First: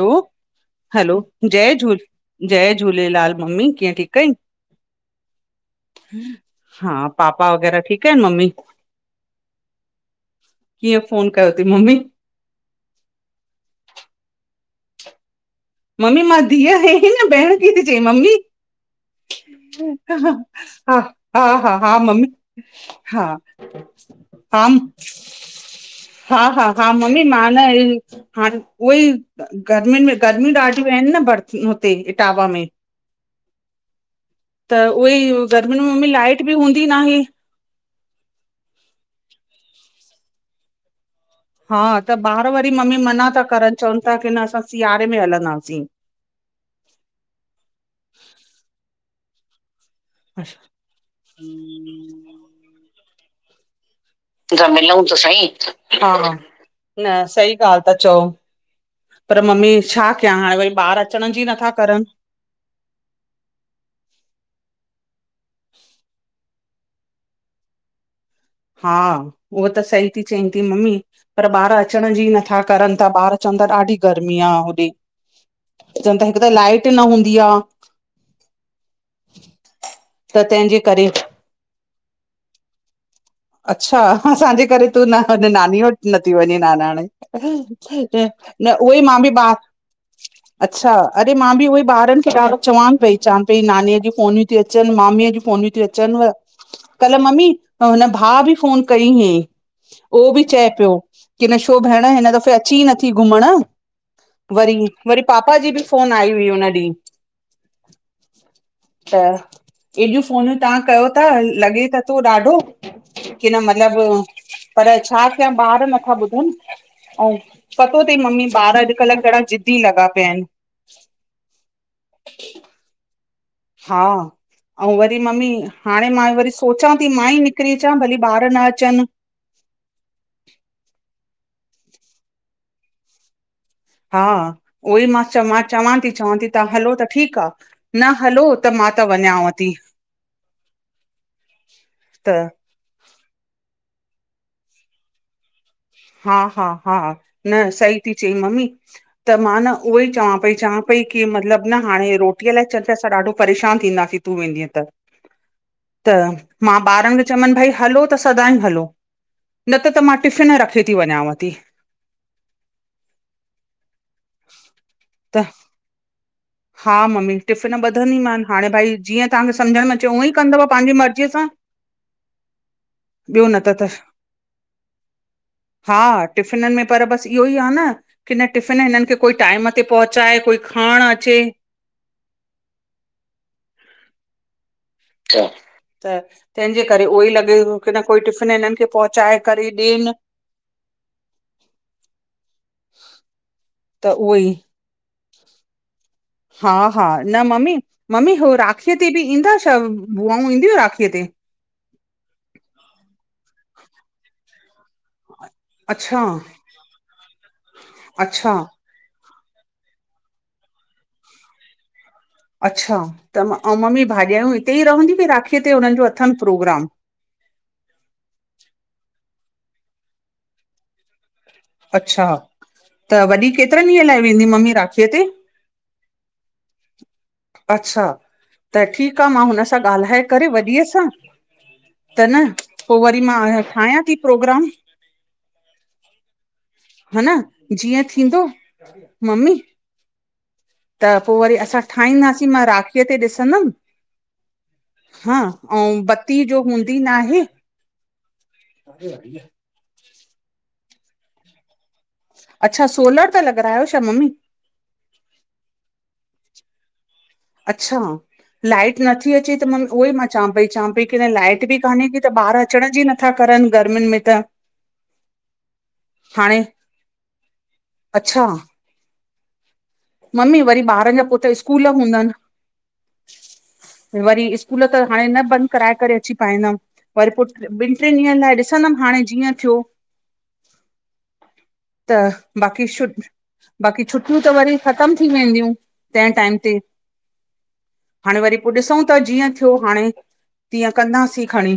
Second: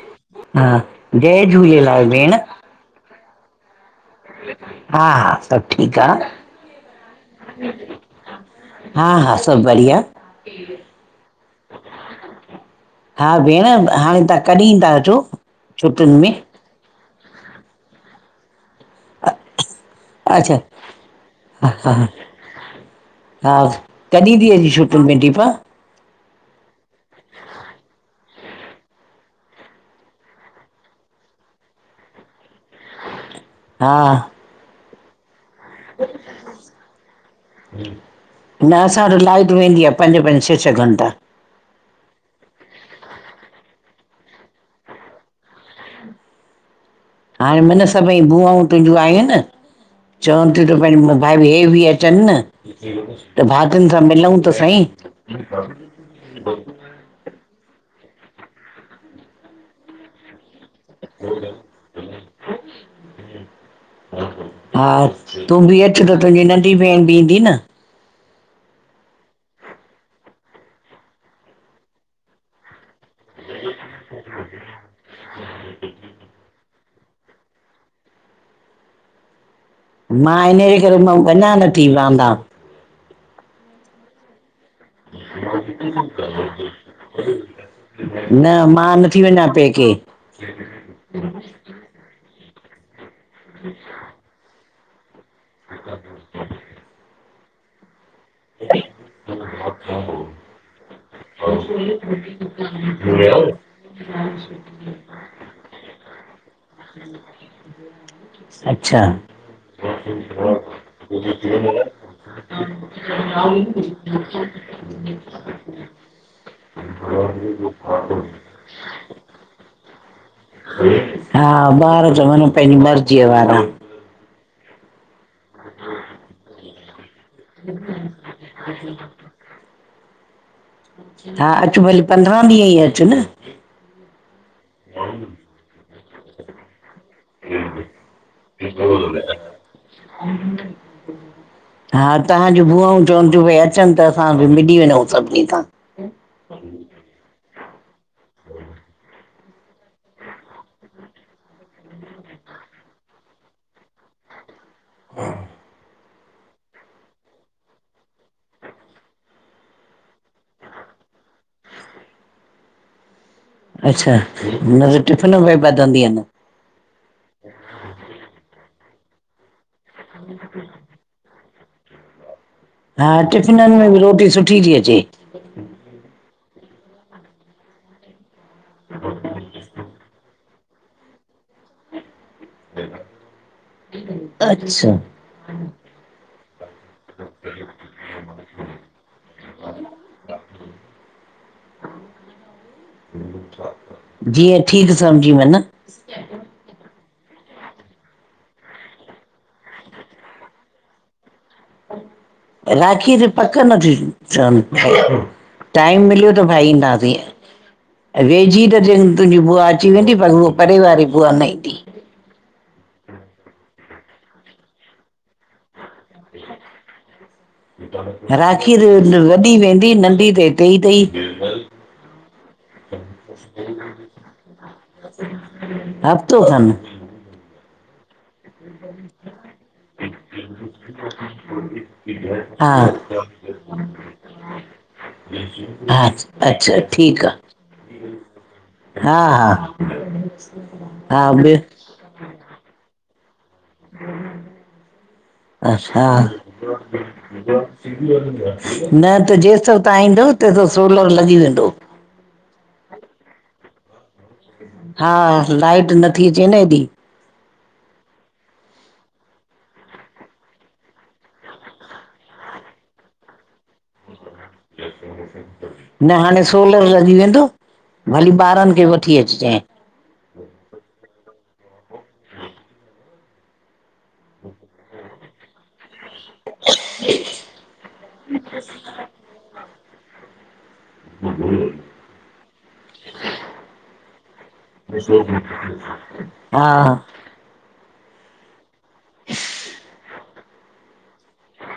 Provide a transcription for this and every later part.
लो हा हलो जय झूल झूलेलाल भेण जय झूलेलाल ममी कीअं ठीकु आहीं? हा सभु ठीकु आ। हा पापा वग़ैरह ठीकु आहिनि मम्मी? हा हा सभु बढ़िया। कीअं फोन कयो तई मम्मी? हा भेण हाणे तहां कॾीं ता अचो? छुटियुनि मम्मी में मां धीअ आहे की न भेण कीथे चईं ममी। अच्छा हा हा हा हा मम्मी। हा, हा, कॾीं ती हा अची छुटियुन में दीपा? हा हा हा मम्मी मां न हाणे उहो ई गर्मियुनि में ग गर्मियूं ॾाढियूं आहिन न बरथ हुते इटावा में। हा, त उहेई गर्मियुनि में मम्मी लाइट बि हूंदी नाहे। न असां वटि लाइट वेंदी आहे पंज पंज छह छह घंटा। हा त ॿार वरी मम्मी मना था करनि चवनि था की न असां सीआरे में हलंदासीं। हाणे मन सभई बुआऊं तुहिंजूं आयूं एन। चवनि थियूं त भाई हे बि अचनि न त भाभियुनि सां मिलऊं। तूसां मिलऊं त साई। हा न सही ॻाल्ह ता चओ पर मम्मी छा कयया हाणे वरी बार अचण जी नथा करण। हा तूं बि अचु त तुंहिंजी नंढी भेण बि ईंदी न। हा उहा त सही थी चईं थी मम्मी पर ॿार अचण जी नथा करनि था ॿार चवनि था ॾाढी गर्मी आ होॾे। चवनि था हिकु त लाइट न हूंदी आ। मां त इनजे तंहिंजे करे मां वञा न थी वहंदा। अच्छा, असांजे करे तूं न हुन नानी वटि नथी वञे नानाणे न उहो ई मां नथी बा वञा पेके अच्छा, अड़े मां बि उहई ॿारनि खे ॾाढो चवांनि पेई चवां पई नानीअ जी फोन ती अचनि मामीअ जी फोनीयूं ती अचनव कल्ह ममी ओ हिन हा बि फ़ोन कई हुईं ओ बि चए पियो की न छो भेण हिन दफ़े अची ई नथी घुमण वरी, वरी पापा जी बि फोन आई हुई हुन ॾींहं अच्छा त हेॾियूं फ़ोनूं तव्हां कयो था लॻे त थो ॾाढो के न मतलब पर छा कयां? ॿार नथा ॿुधन अऊं पतो तई मम्मी ॿार अजकल घणा ज़िदी लॻा पया आहिन। हा ॿार चवनि पंहिंजी मर्जीअ वारा। हा, आऊं वरी मम्मी हाणे मां वरी सोचां थी मां ई निकरी अचां भली ॿार न अचन। हा अचु भलीे पंद्रहं ॾींहं ई अचु न। हा उहो ई मां च मां चवां थी चवां थी। तां हलो त ठीक आ न हलो त मां त वञांव थी। हा त तव्हांजू बुआऊं चवनि थियूं भई अचनि त असां बि मिली वञऊं सभिनी सां। हा हा हा न सही थी चई मम्मी। त मां न उहोई चवां पई चवां पई की मतलब न हाणे रोटीअ लाइ चरफेस ॾाढो परेशान थींदासीं। तूं वेंदीअ त। त मां ॿारन खे चमन भई हलो त सदाईं हलो न त त मां टिफ़िन रखी। ती वञयाव ती। अच्छा न त टिफ़िन में बधंदीयन। हा मम्मी टिफ़िन ॿधंदीमान हाणे भाई जीअं तांन्जे सम्झ में अचे उअं ई कंदव पांजे मर्ज़ीअ सां। हा ॿियो न टिफ़िनन त त में बि रोटी सुठी थी अचे। हा टिफ़िनन में पर बस इहो ई आह न की न टिफ़िन हिनन खे कोई टाइम। ते पहुचाए कोई खांन अचे। अच्छा। त तं हिंजे करे उहो ई लॻे की न कोई टिफ़िन हिनन खे पहुचाए करे ॾेन। [inaudible] त उहो ई जीअं ठीक समझी मन। स्केडुअल। हा हा न मम्मी मम्मी हो राखीअ ते बि ईंदा छा बुआऊं ईंदियूं राखीअ ते? राखीय ते पक्क नथी चवन। टाइम अच्छा मिलियो त भाई ईंदासीं ऐं अच्छा वेझी तन। तुंहिंजी बुआ अची वेंदी पर उहा परे वारी बुआ न ईंदी। अच्छा त अं मम्मी भाॾायूं हिते ई रहंद्यूं कि राखीअ ते हुनन जो अथन प्रोग्राम? राखीय ते वॾी वेंदी नंढी त हिते ही तई। अच्छा त वॾी केतरनि ॾींहंन लाइ वेंदी मम्मी राखीअ ते? हफ्तो खन। अच्छा त ठीक आ मां हुन सां ॻाल्हाए करे वॾीअ सां। त न हा पो वरी मां ठायां थी प्रोग्राम। [unintelligible] हा अच्छा हा ठीक आ न जीअं थींदो हा मम्मी हा। त हा पो वरी असां ॿियो ठाहींदासीं मां राखीअ ते ॾिसंदम। अच्छा हूंदी न आहे न त जे सभ। तां ईंदव त दोसो अलॻ वेंदो। अच्छा सोलर ता लॻरायो छा मम्मी? हा लाइट नथी अचे न ऐॾी। अच्छा। लाइट नथी अचे त मां उहो ई मां चवां पई चवां पई की लाइट बि कान्हे की त ॿार अचण जी न। नथा करन गर्मियुनि में त। न हाणे सोलर लॻी वेंदो भली अच्छा ॿारनि खे वठी अचिजांइ। मम्मी वरी ॿारन जा पो त स्कूल हूंदन वरी स्कूल त। हाणे न बंद कराए करे। अची पाईंदम वरी पो ॿिन ट्रिन ॾींहंन लाइ ॾिसंदम हाणे जीअं थियो। त बाक़ी छु बाक़ी छुटियूं त वरी। ख़तम थी वेंदियूं तंहे टाइम हा ते। हाणे वरी पो ॾिसौं था जीअं थियो हाणे तीअं कंदासीं खणी।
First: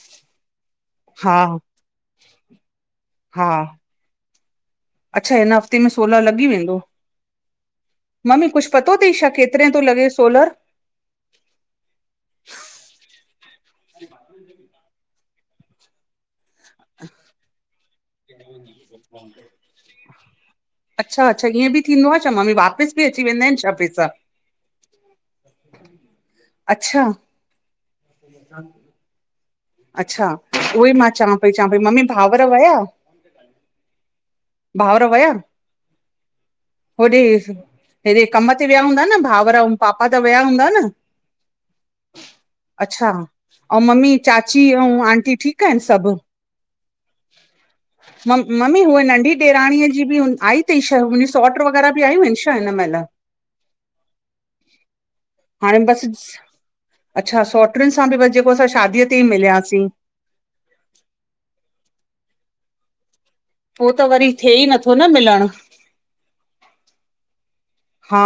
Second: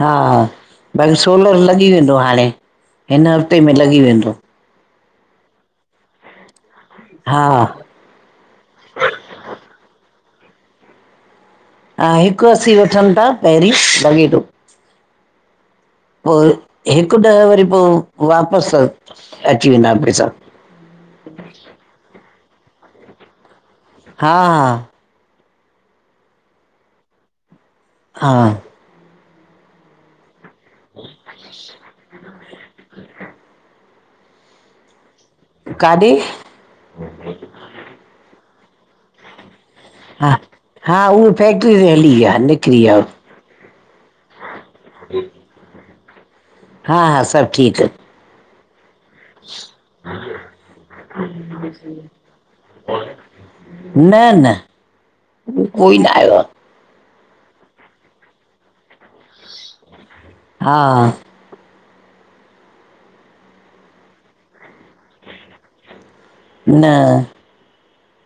हा भई हा सोलर लॻी वेंदो हाणे। हिन हा हफ़्ते में लॻी वेंदो। अच्छा हिन हफ़्ते में सोलह लॻी वेंदो हा मम्मी कुछु पतो अथई छा केतिरे थो लॻे सोलर हिकु अस्सी वठनि था पहिरीं बाक़ी पोइ हिकु ॾह वरी पोइ वापसि त अची वेंदा पैसा अच्छा अच्छा ईअं बि थींदो आहे छा मम्मी वापसि बि अची वेंदा आहिनि छा पैसा हा हा अच्छा हा अच्छा उहोई मां चवां पई चवां पई मम्मी भावर वया भावर वया आहिन काॾे होॾे हेॾे कम ते विया हूंदा न भाउर पापा त हा विया हूंदा न हा उहा फैक्ट्री ते हली विया निकिरी विया अच्छा ऐं मम्मी चाची ऐं आंटी ठीकु आहिनि सभु। हा हा सभु ठीक मम्मी हुए नंढी ॾैराणीअ जी बि आई अथई छा मुंहिंजी सौटृ् वग़ैरह बि आयूं आहिनि छा हिन महिल न न उ हाणे कोई न बसि आयो आहे अच्छा सोट्रिन सां बि बसि जेको असां शादीअ ते ई मिलियासीं हा पो त वरी थिए ई नथो न मिलणु न हा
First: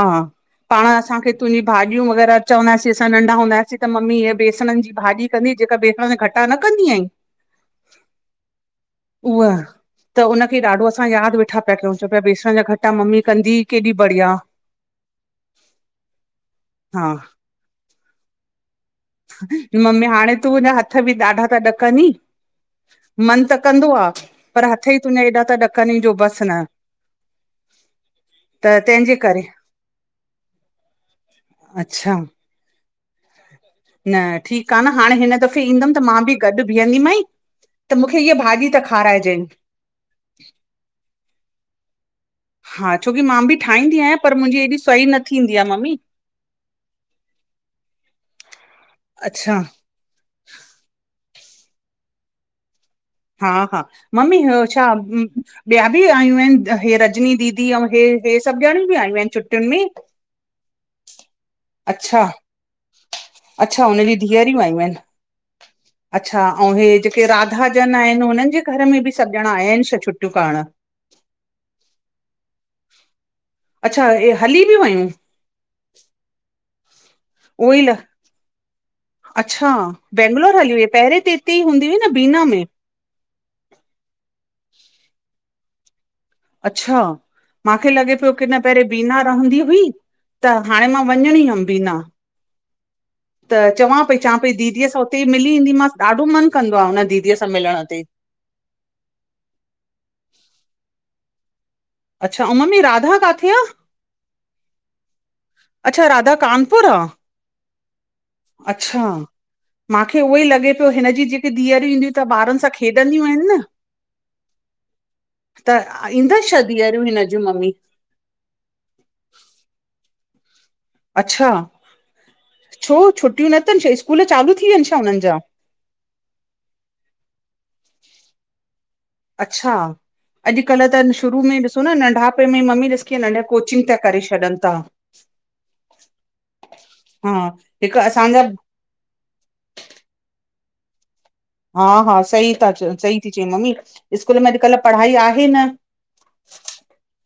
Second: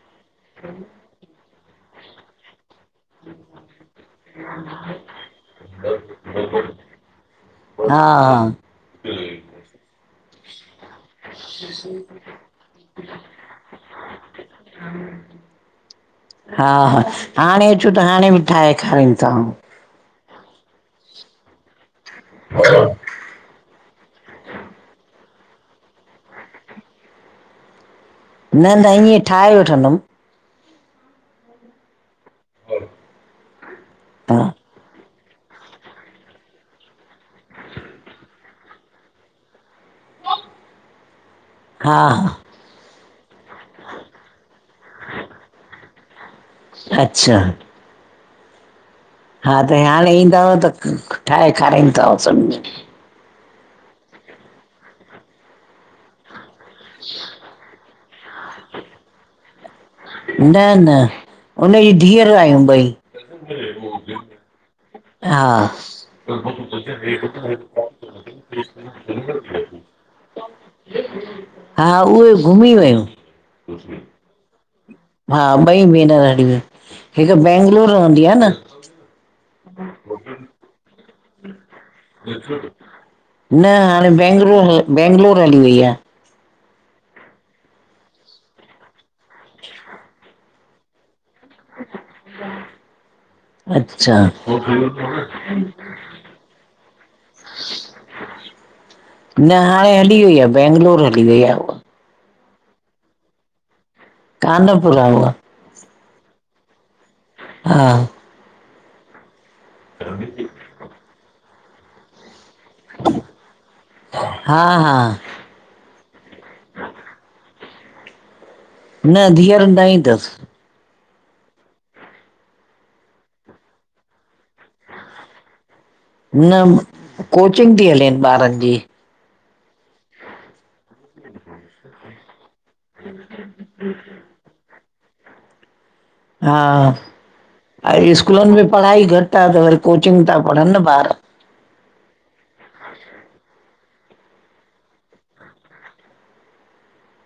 पाण असांखे तुंहिंजी भाॼियूं वग़ैरह चवंदासीं असां नंढा हूंदासीं त मम्मी इीअ बेसणनि जी भाॼी कंदी जेका बेसण गटा न कंदी आहीं हा हा उहाह त उनखे ॾाढो असां यादि वेठा पिया कयूं च पियाेण बेसन जा गटा मम्मी कंदी केॾी बढ़िया हा हा हाणे अचूं त हाणे बि ठाहे खारनि मम्मी हाणे तूं तुहिंजा हथ बि ॾाढा ता ॾकंदी मन त कंदो आहे पर हथ ई तुंहिंजे हेएॾा त ॾकनि ई जो बसि न त न न तंहिंजे ईअं करे। ठाहे वठंदमि अच्छा [inaudible] न हा ठीक आहे न हाणे हिन दफ़ो ईंदंमि त मां बि गॾु बीहंदी माई त मूंखे इीअ भाॼी त खाराइजइ। हा हा हा छोकी मां बि ठाहींदी आहियां पर मुंहिंजी हेएॾी सई न थींदी आहे मम्मी अच्छा अच्छा हा त हाणे ईंदव त ठाहे खाराईंदव सभनि खें हा हा मम्मी छा ॿिया बि आयूं आहिनि इ रजनी दीदी ऐं हे हे सभु ॼणियूं बि आयूं आहिनि छुट्टियुनि में न न हुनजी अच्छा धीअर आहियूं ॿई। अच्छा हुनजी धीअरियूं आयूं आहिनि हा अच्छा ऐं हे जेके राधा ॼणा आहिनि हुननि जे घर में बि सभु ॼणा आया आहिनि छ छुटियूं करणु हा उहे घुमी वियो। अच्छा हे हली बि वियूं? हा ॿई भेनर हली वियूं हिकु उहोई बैंगलोर ल रहंदी आहे न अच्छा बैंगलोर हली हुई पहिरें त हिते ई हूंदी हुई न बीना मे न हाणे बैंगलोर हल बैंगलोर हली वेई आहे। अच्छा मांखे लॻे पियो की न पहिरीं बीना रहंदी हुई त हाणे मां वञणी हुयमि। बीना त चवां पई अच्छा चव पई दीदीअ सां हुते ई मिली ईेंदीमसि ॾाढो मन कंदो आहे हुन दीदीअ सां मिलण ते। न हाणे हली वई आहे बैंगलोर हली वेई आहे उहा अच्छा ऐं मम्मी राधा काथे आ? कानपुर हा उहा। अच्छा राधा कानपुर आहे। हा। अच्छा मांखे उहोई लॻे पियो हिनजी जेकी धीअर ईंदियूं त ॿारनि सां खेॾंदियूं आहिनि न। हा हा त ईंदसि छ धीअरूं हिन जूं मम्मी? न धीअर न ईंदस। अच्छा छो छुटियूं न अथनि छा स्कूल चालू थी वियानि छा हुननि जा? न कोचिंग थी हले ॿारनि जी। अच्छा अॼुकल् त शुरू में ॾिसो न नंढापे में मम्मी ॾिस नंढा कोचिंग था करे छॾन था। हा हा अ हिकु असांजा स्कूलनि में पढ़ाई घटि आहे त वरी कोचिंग था पढ़नि न ॿार। हा हा सही ता च सही थी चई मम्मी स्कूल में अॼुकल्ह पढ़ाई आहे न। [inaudible]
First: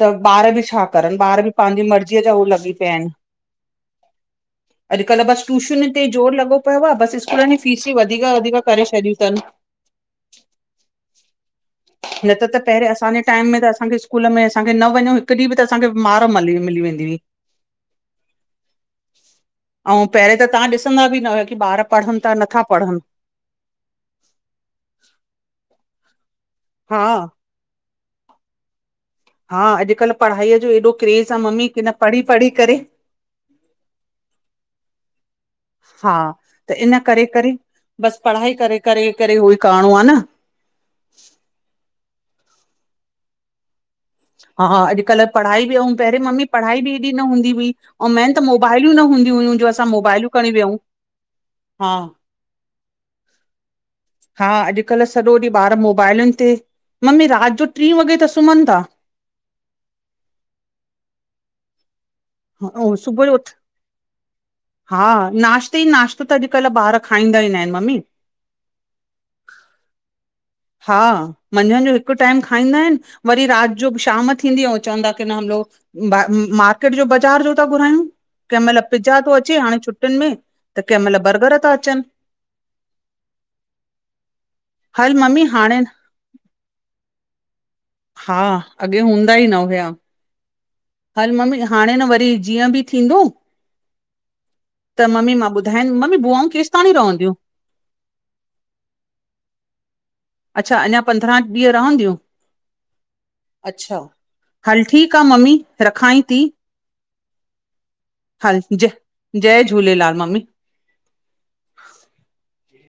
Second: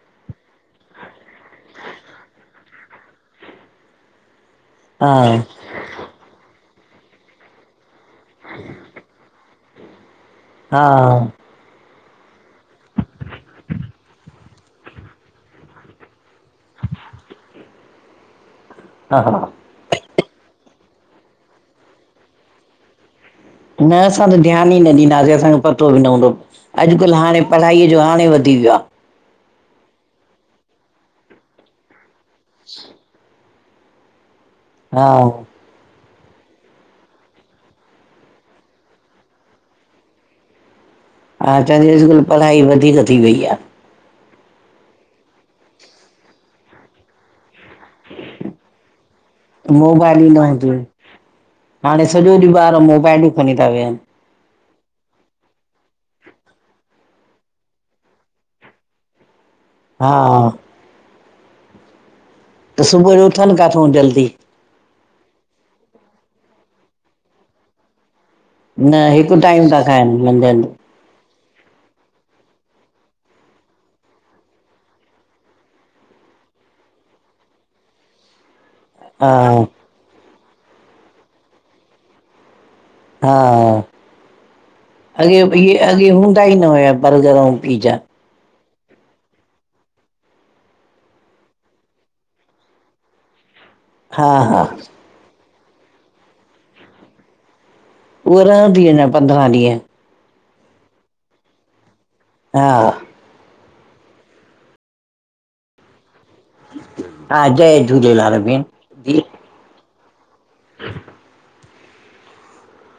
त ॿार बि छा करनि ॿार बि पंहिंजी मर्ज़ीअ जा उ लॻी पिया आहिनि। [inaudible] हा अॼुकल्ह बसि ट्यूशन ते जोर लॻो पियो आहे बसि स्कूलनि जी फीसूं वधीक वधीक करे छॾियूं अथनि। हा न त त पहिररीं असांजे टाइम में त असांखे स्कूल में असांखे न वञो हिकु ॾींहुं बि त असांखे मार मली मिली वेंदी हुई। [inaudible] हा हा ऐं पहिररीं त तव्हां ॾिसंदा बि न हुयो की ॿार पढ़नि था नथा पढ़नि न असां त ध्यानु ई न ॾींदासीं असांखे पतो बि हूंदो हा अॼुकल् हाणे। पढ़ाईअ जो हाणे वधी वियो आहे। हा अॼुकल्ह पढ़ाईअ जो एॾो क्रेज़ आहे मम्मी की न पढ़ी पढ़ी करे हा हा त इन करे करे बसि पढ़ाई करे करे करे उहो ई करिणो आहे न। हा चवां अॼकुल पढ़ाई वधीक थी वई आहे। हा हा अॼुकल्ह पढ़ाई बि ऐं पहिरं मम्मी पढ़ाई बि हेएॾी न हूंदी हुई अ मेन त मोबाइलूं ई न हूंदी हु मोबाइल ई न हुंदीयु हा हाणे सॼो ॾींहुं ॿार मोबाइलूं खणी था वेहनि। हा अॼुकल्ह सॼो ॾींहुं ॿार मोबाइलुनि ते मम्मी राति जो टीं वॻे त सुम्हनि था। हा त सुबुह जो उथनि काथूं जल्दी हा नाश्ते ई नाश्तो त अॼुकल्ह ॿार खाईंदा ई न आहिनि मम्मी। न हिकु टाइम था खाइनि मंझंन हा मंझंदि जो हिकु टाइम खाईंदा आहिनि वरी राति जो शाम थींदी अंऊँ चवंदा की न हम लोग मार्किट जो बाजार जो था घुरायूं कंहिं महिल पिज्जा थो अचे हा हाणे छुट्टियुनि में, त कंहिं महिल बर्गर था अचनि हा हल अॻे मम्मी इहे हाणे अॻे हूंदा ई न हुया बर्गर अंऊँ पीजा हा अॻे हूंदा ई न हुया हल मम्मी हाणे न व री जीअं बि थींदो हा हा त ममी मां ॿुधायन, ममी बुआऊं केसतांणी रहवंदियूं उह रहंदी थी अंञा पंद्रहं ॾींहं अच्छा अञा पंद्रहं ॾींहं रवहंदियूं हा अच्छा हल ठीकु आ मम्मी रखांइ थी हा जय झूलेलाल हल भेण जय जी जय झूलेलाल मम्मी